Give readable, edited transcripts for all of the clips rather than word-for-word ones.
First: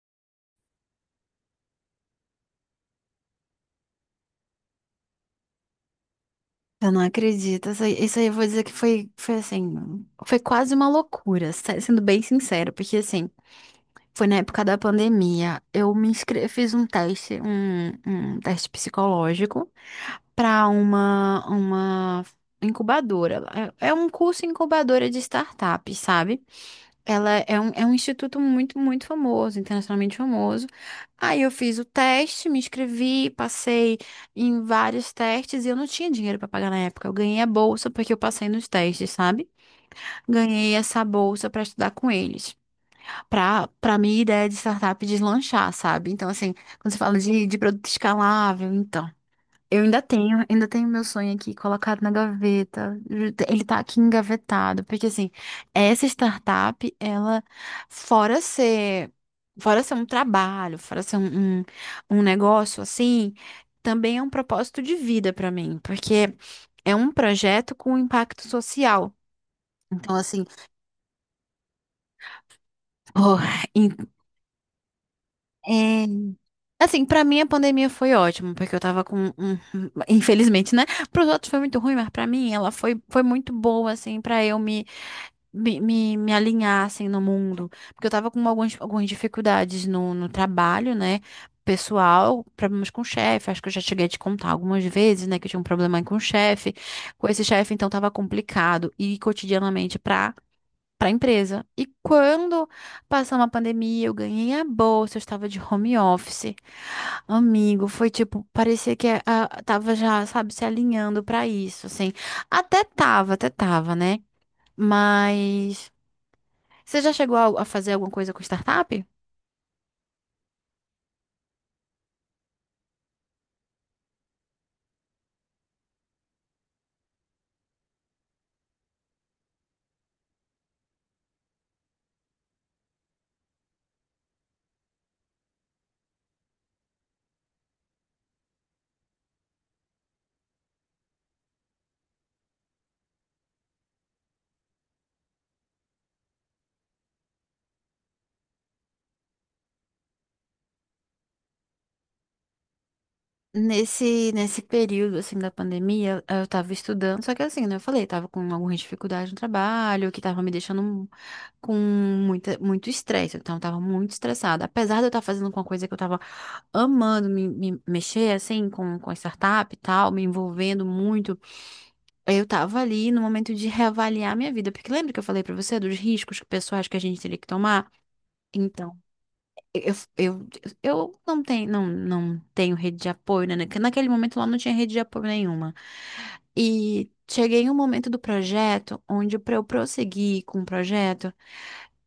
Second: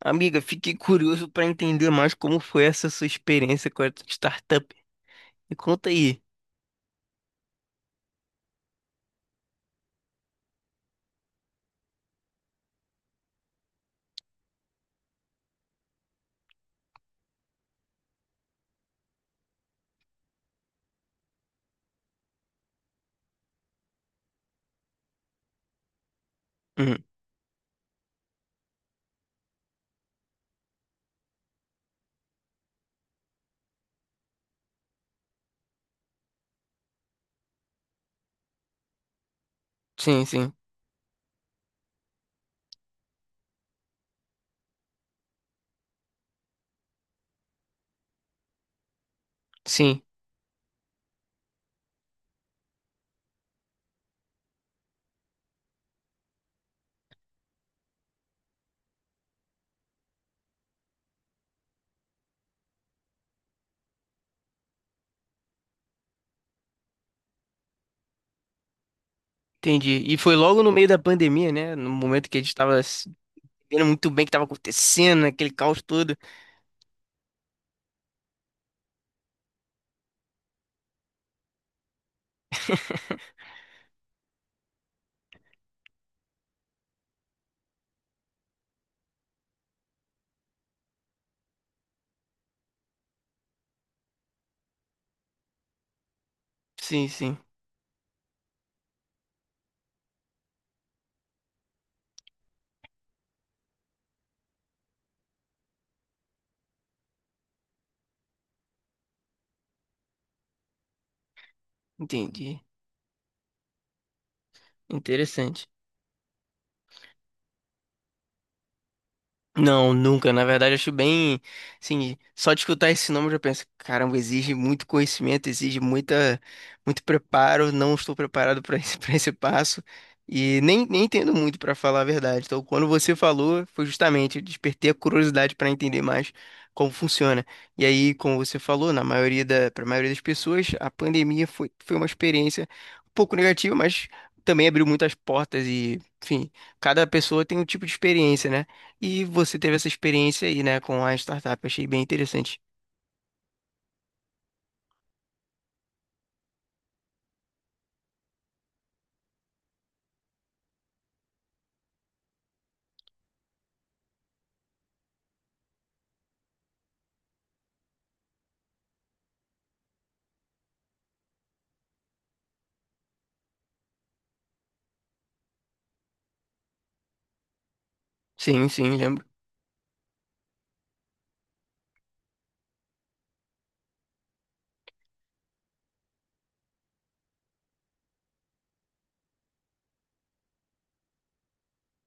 Amiga, fiquei curioso para entender mais como foi essa sua experiência com a startup. Me conta aí. Eu não acredito. Isso aí eu vou dizer que foi, foi quase uma loucura, sendo bem sincero, porque assim, foi na época da pandemia. Eu me inscrevi, fiz um teste, um teste psicológico para uma incubadora. É um curso incubadora de startup, sabe? Uhum. Ela é é um instituto muito famoso, internacionalmente famoso. Aí eu fiz o teste, me inscrevi, passei em vários testes e eu não tinha dinheiro para pagar na época. Eu ganhei a bolsa porque eu passei nos testes, sabe? Sim, sim, Ganhei essa bolsa para estudar com eles, para minha ideia de startup deslanchar, sabe? Então, assim, quando você fala de produto escalável, então. Eu sim. Ainda tenho meu sonho aqui colocado na gaveta. Ele tá aqui engavetado, porque assim, essa startup, ela, fora ser, fora ser um trabalho, fora ser um negócio assim, também é um propósito de vida pra mim, porque é um projeto com impacto social. Entendi. Então, E foi assim, logo no meio da pandemia, né? No momento que a gente tava se oh, entendendo muito bem o que tava acontecendo, aquele caos todo. Assim, pra mim a pandemia foi ótima, porque eu tava com, infelizmente, né? Pros outros foi muito ruim, mas pra mim ela foi, foi muito boa, assim, pra eu me alinhar, assim, no mundo. Porque eu tava com algumas dificuldades no trabalho, né? Pessoal, problemas com o chefe, acho que eu já cheguei a te contar algumas vezes, né? Que eu tinha um problema com o chefe, Sim, com sim. esse chefe, então tava complicado. E cotidianamente, pra para a empresa. E quando passou uma pandemia, eu ganhei a bolsa, eu estava de home office. Amigo, foi tipo, parecia que tava já, sabe, se alinhando para isso, assim. Entendi. Até tava, né? Interessante. Mas você já chegou a fazer alguma coisa com startup? Não, nunca. Na verdade, acho bem, assim, só de escutar esse nome eu já penso, caramba, exige muito conhecimento, exige muito preparo. Não estou preparado para esse, para esse passo e nem entendo muito para falar a verdade. Então, quando você falou, foi justamente eu despertei a curiosidade para entender mais como funciona. E aí, como você falou, para a maioria das pessoas, a pandemia foi uma experiência um pouco negativa, mas também abriu muitas portas e, enfim, cada pessoa tem um tipo de experiência, né? E você teve essa experiência aí, né, com a startup. Eu achei bem interessante. Nesse período, assim, da pandemia, eu tava estudando, só que assim, né, eu falei, tava com algumas dificuldades no trabalho, que tava me deixando com muito estresse, então eu tava muito estressada. Apesar de eu estar fazendo uma coisa que eu tava amando, me mexer, assim, com a startup e tal, me envolvendo muito, eu tava ali no momento de reavaliar minha vida, porque lembra que eu falei pra você dos riscos pessoais que a gente teria que tomar? Sim, sim, Então, lembro. eu, eu, eu não tenho, não tenho rede de apoio, né? Naquele momento lá não tinha rede de apoio nenhuma. E cheguei em um momento do projeto onde, para eu prosseguir com o projeto,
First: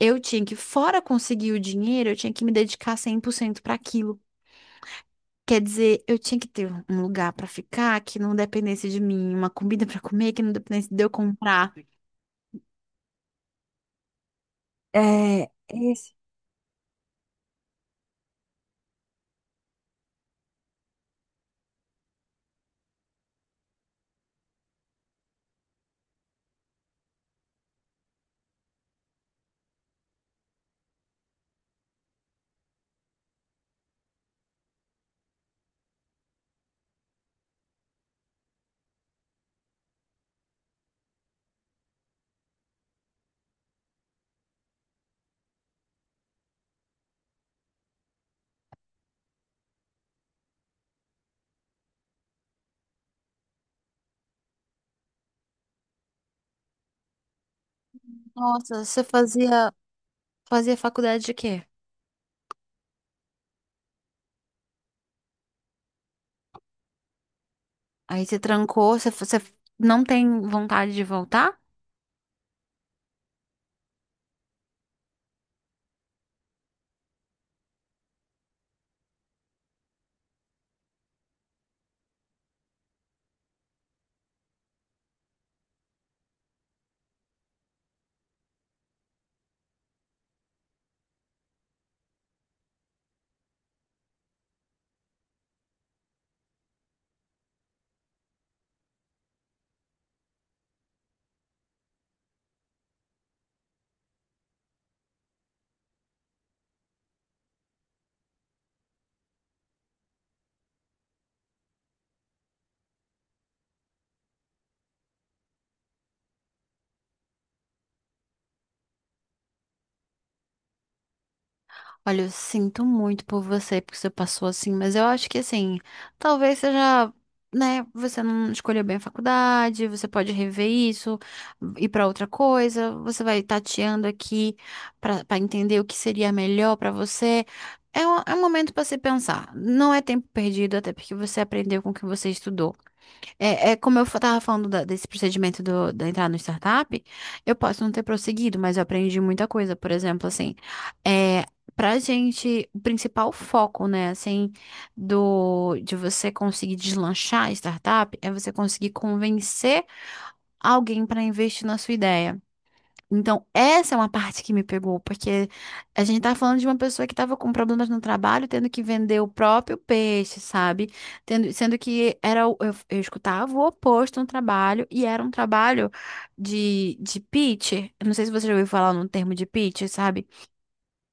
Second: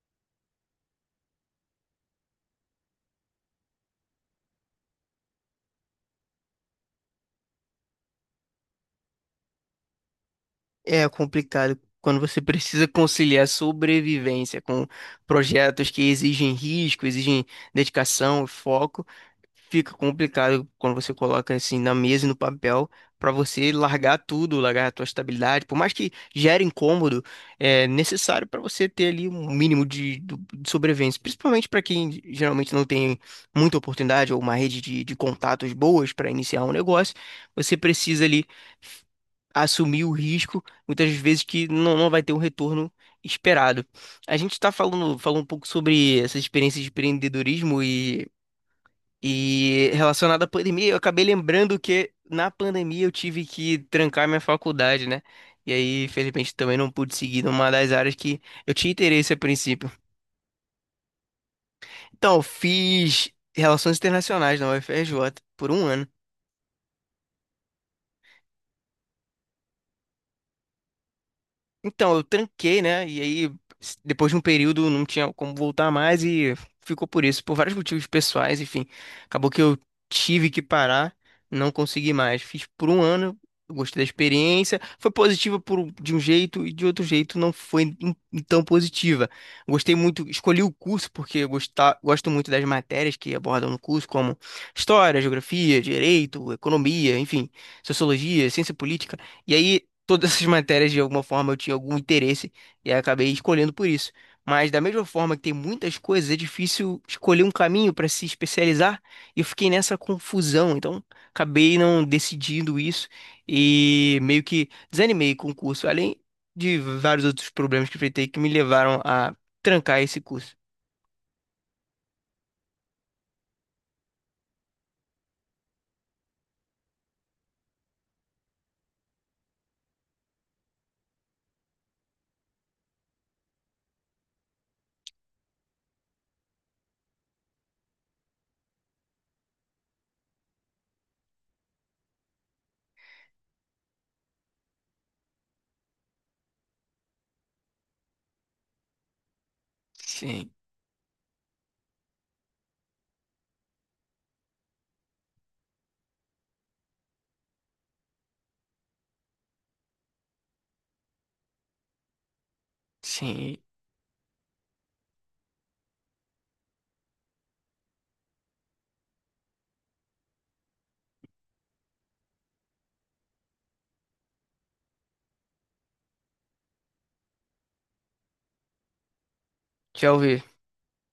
eu tinha que, fora conseguir o dinheiro, eu tinha que me dedicar 100% para aquilo. Quer dizer, eu tinha que ter um lugar para ficar que não dependesse de mim, uma comida para comer que não dependesse de É eu comprar. complicado quando você precisa conciliar sobrevivência com É, projetos que esse. exigem risco, exigem dedicação, foco. Fica complicado quando você coloca assim na mesa e no papel para você largar tudo, largar a tua estabilidade, por mais que gere incômodo, é necessário para você ter ali um mínimo de, do- de sobrevivência, principalmente para quem geralmente não tem muita oportunidade ou uma rede de contatos boas para iniciar um negócio, você precisa ali assumir o risco muitas vezes que não, não vai ter o retorno esperado. A gente está falando, falou um pouco sobre essa experiência de empreendedorismo e relacionada à pandemia, eu acabei lembrando que na pandemia eu tive que trancar minha faculdade, né? E aí, infelizmente, também não pude seguir numa das áreas que eu Nossa, tinha você interesse a fazia, princípio. fazia faculdade de quê? Então, eu fiz Relações Internacionais na UFRJ por um ano. Aí você trancou, você não tem vontade de voltar? Então, eu tranquei, né? E aí, s- depois de um período, não tinha como voltar mais e ficou por isso, por vários motivos pessoais, enfim. Acabou que eu tive que parar, não consegui mais. Fiz por um ano, eu gostei da experiência. Foi positiva de um jeito e de outro jeito não foi tão positiva. Gostei muito, escolhi o curso porque eu gosto muito das matérias que abordam no curso, como história, geografia, direito, economia, enfim, sociologia, ciência política. E aí todas essas matérias de alguma forma eu tinha algum interesse e aí acabei escolhendo por isso. Mas da mesma forma que tem muitas coisas, é difícil escolher um caminho para se especializar e eu fiquei nessa confusão, então acabei não decidindo isso e meio que desanimei com o curso, além de vários outros problemas que enfrentei que me levaram a trancar esse curso. Olha, eu sinto muito por você, porque você passou assim, mas eu acho que assim, talvez seja, né, você não escolheu bem a faculdade, você pode rever isso, ir pra outra coisa, você vai tateando aqui pra entender o que seria melhor pra você. É é um momento pra se pensar. Não é tempo perdido, até porque você aprendeu com o que você estudou. É, é como eu estava falando desse procedimento da entrada no startup, eu posso não ter prosseguido, mas eu aprendi muita coisa. Por exemplo, Sim, assim, é, pra gente, o principal foco, né, assim, de você conseguir deslanchar a startup é você conseguir convencer alguém para investir na sua ideia. Então, sim, essa é uma parte que me pegou, porque a gente tá falando de uma pessoa que estava com problemas no trabalho, tendo que vender o próprio peixe, sabe? Tendo, sendo que era, eu escutava o oposto no trabalho, e era um trabalho de pitch. Eu não sei se você já ouviu falar no termo de pitch, já sabe? ouvi.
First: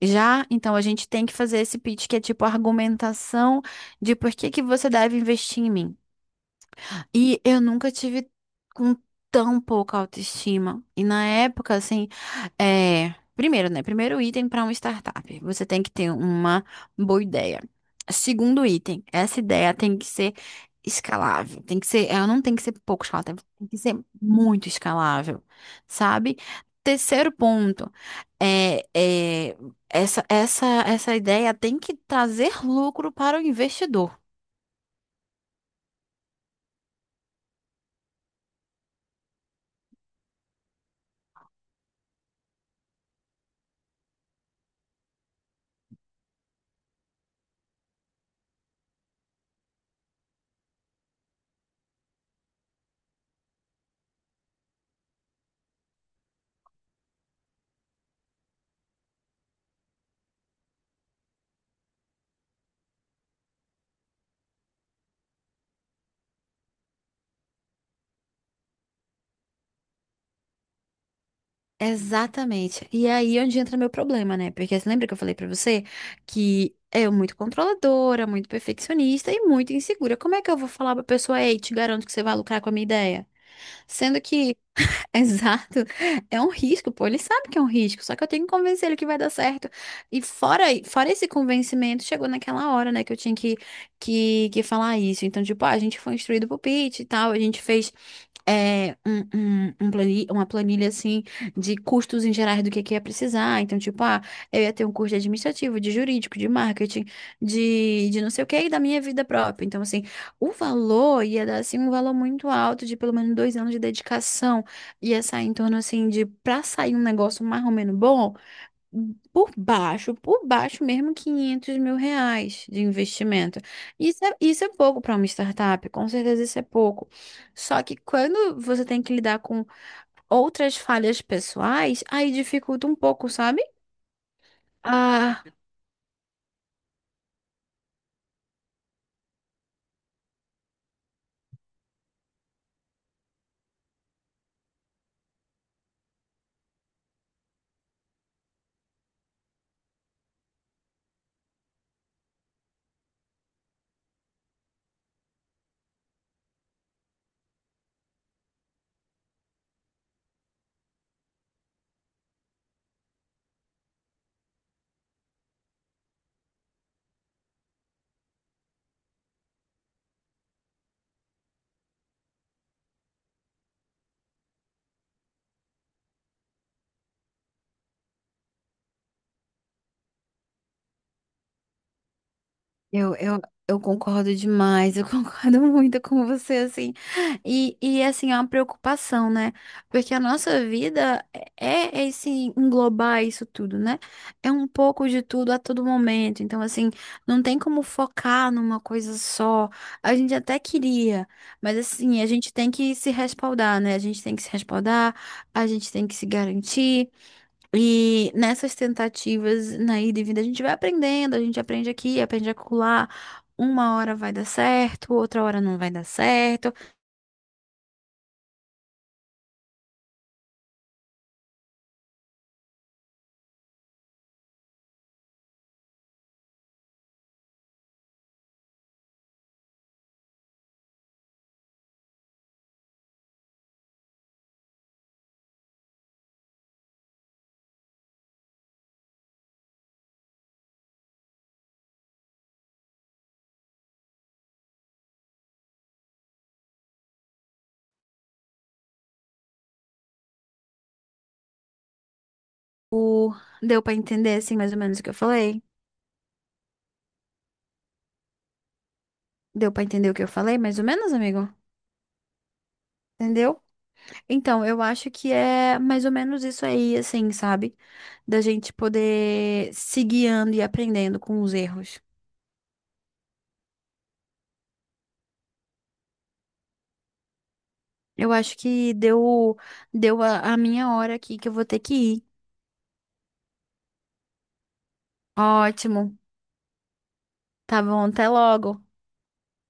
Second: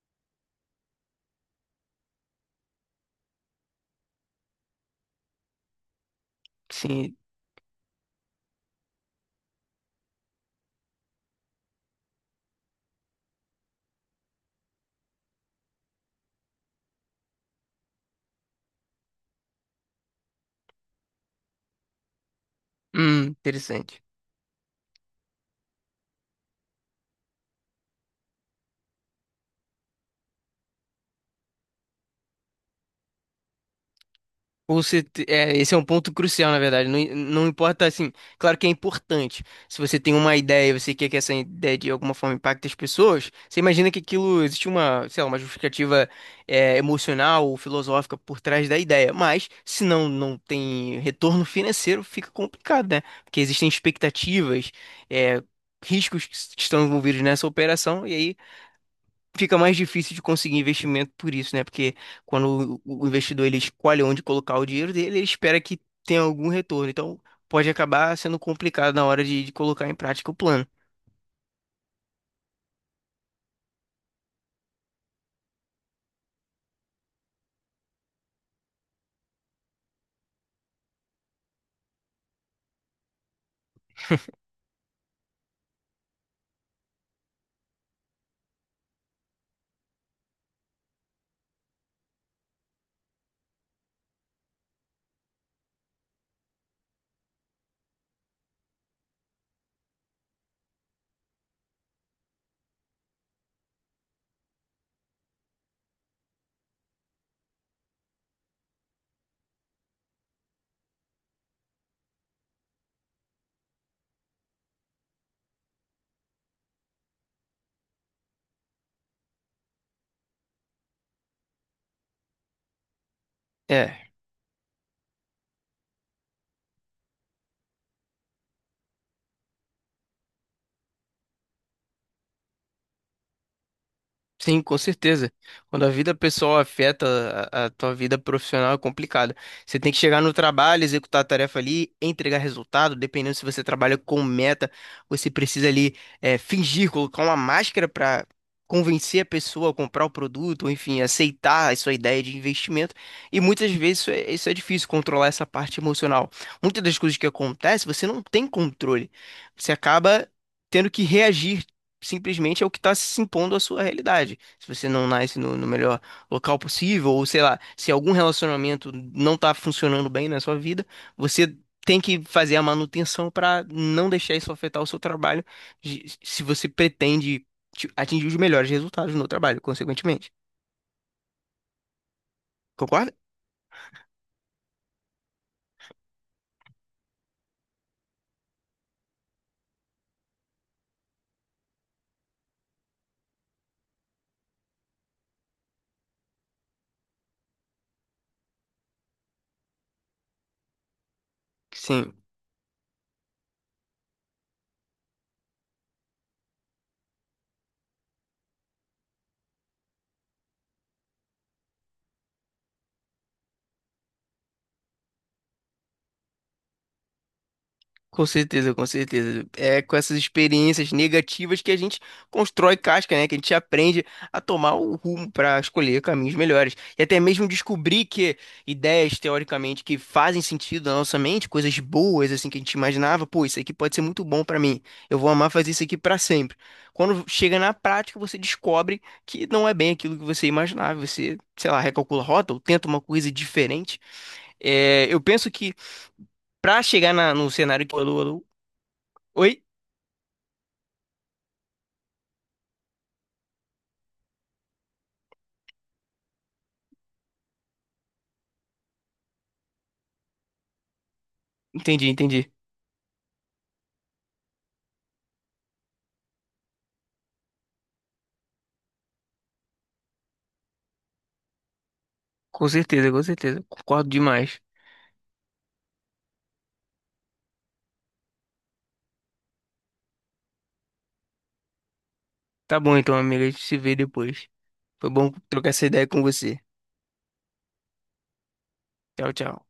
Já, então a gente tem que fazer esse pitch que é tipo argumentação de por que que você deve investir em mim. Sim, E eu nunca tive com tão pouca autoestima. E na época, assim, é... primeiro, né? Primeiro item para uma startup, você tem que ter uma boa ideia. Segundo item, essa ideia tem que ser escalável, tem que ser, ela não tem que ser pouco escalável, tem que ser interessante. muito escalável, sabe? Terceiro ponto, é, essa ideia tem que trazer lucro para o investidor. É, esse é um ponto crucial, na verdade. Não, não importa, assim, claro que é importante. Se você tem uma ideia, você quer que essa ideia de alguma forma impacte as pessoas, você imagina que aquilo existe uma, sei lá, uma justificativa, emocional ou filosófica por trás da ideia. Mas, se não, não tem retorno financeiro, fica complicado, né? Porque existem expectativas, é, riscos que que estão envolvidos nessa operação, e aí fica mais difícil de conseguir investimento por isso, né? Porque quando o investidor ele escolhe onde colocar o dinheiro dele, ele espera que tenha algum retorno. Então, pode acabar sendo complicado na hora de colocar em prática o plano. Exatamente. E aí é onde entra meu problema, né? Porque você lembra que eu falei pra você que é muito controladora, muito perfeccionista e muito insegura. Como é que eu vou falar pra pessoa, ei, te garanto que você vai lucrar com a minha ideia? Sendo que Exato. É um risco, pô. Ele sabe que é um risco, só que eu tenho que convencer ele que vai dar certo. E fora esse convencimento, chegou naquela hora, né, que eu tinha que, que falar isso. Então, tipo, ah, a gente foi instruído pro pitch e tal, a gente fez é, uma planilha, assim, de custos em gerais do que ia precisar. Então, tipo, ah, eu ia ter um curso de administrativo, de jurídico, de marketing, de não sei o que e da minha vida própria. Então, assim, o valor ia dar, assim, um valor muito alto de pelo menos 2 anos de dedicação. Ia sair em torno assim de pra sair um negócio mais ou menos bom, por baixo mesmo, R$ 500.000 de investimento. É. Isso é pouco para uma startup, com certeza isso é pouco. Só que quando você tem que lidar com outras falhas pessoais, aí dificulta um pouco, sabe? Sim, com certeza. Ah, Quando a vida pessoal afeta a tua vida profissional é complicado. Você tem que chegar no trabalho, executar a tarefa ali, entregar resultado, dependendo se você trabalha com meta, você precisa ali fingir, colocar uma máscara para convencer a pessoa a comprar o produto, ou enfim, aceitar a sua ideia de investimento. E muitas vezes isso é difícil, controlar essa parte emocional. Muitas das coisas que acontecem, você não tem controle. Você acaba tendo que reagir simplesmente é o que está se impondo à sua realidade. Se você não nasce no melhor local possível, ou sei lá, se algum relacionamento não está funcionando bem na sua vida, você tem que fazer a manutenção para não deixar isso afetar o seu trabalho, se você pretende atingir os melhores resultados no trabalho, consequentemente. Concorda? Eu, eu, eu concordo demais, eu concordo muito com você, assim. E assim, é uma preocupação, né? Porque a nossa vida é esse englobar isso tudo, né? É um pouco de tudo a todo momento. Então, assim, não tem como focar numa coisa só. A gente até queria, mas Sim. assim, a gente tem que se respaldar, né? A gente tem que se respaldar, a gente tem que se garantir. E nessas tentativas, na ida e vinda, a gente vai aprendendo, a gente aprende aqui, aprende acolá. Uma hora vai dar certo, outra hora não vai dar certo. Com certeza, com certeza. É com essas experiências negativas que a gente constrói casca, né? Que a gente aprende a tomar o rumo para escolher caminhos melhores. E até mesmo descobrir que ideias, teoricamente, que fazem sentido na nossa mente, coisas boas, assim, que a gente imaginava, pô, isso aqui pode ser muito bom para mim. Eu vou amar fazer isso aqui para sempre. Quando chega na prática, você descobre que não é bem aquilo que você imaginava. Você, sei lá, recalcula a rota ou tenta uma coisa diferente. É, eu penso que. Pra chegar no cenário que. Alô, alô. Oi? O... Deu pra entender, assim, mais ou menos o que eu falei? Deu pra entender o que eu falei, mais ou menos, amigo? Entendi, entendi. Entendeu? Então, eu acho que é mais ou menos isso aí, assim, sabe? Da gente poder se guiando e aprendendo com os erros. Com certeza, com certeza. Concordo demais. Eu acho que deu, deu a minha hora aqui que eu vou ter que ir. Tá bom então, amiga. A gente se vê depois. Foi bom trocar essa ideia Ótimo. com você. Tá bom, até logo. Tchau, tchau.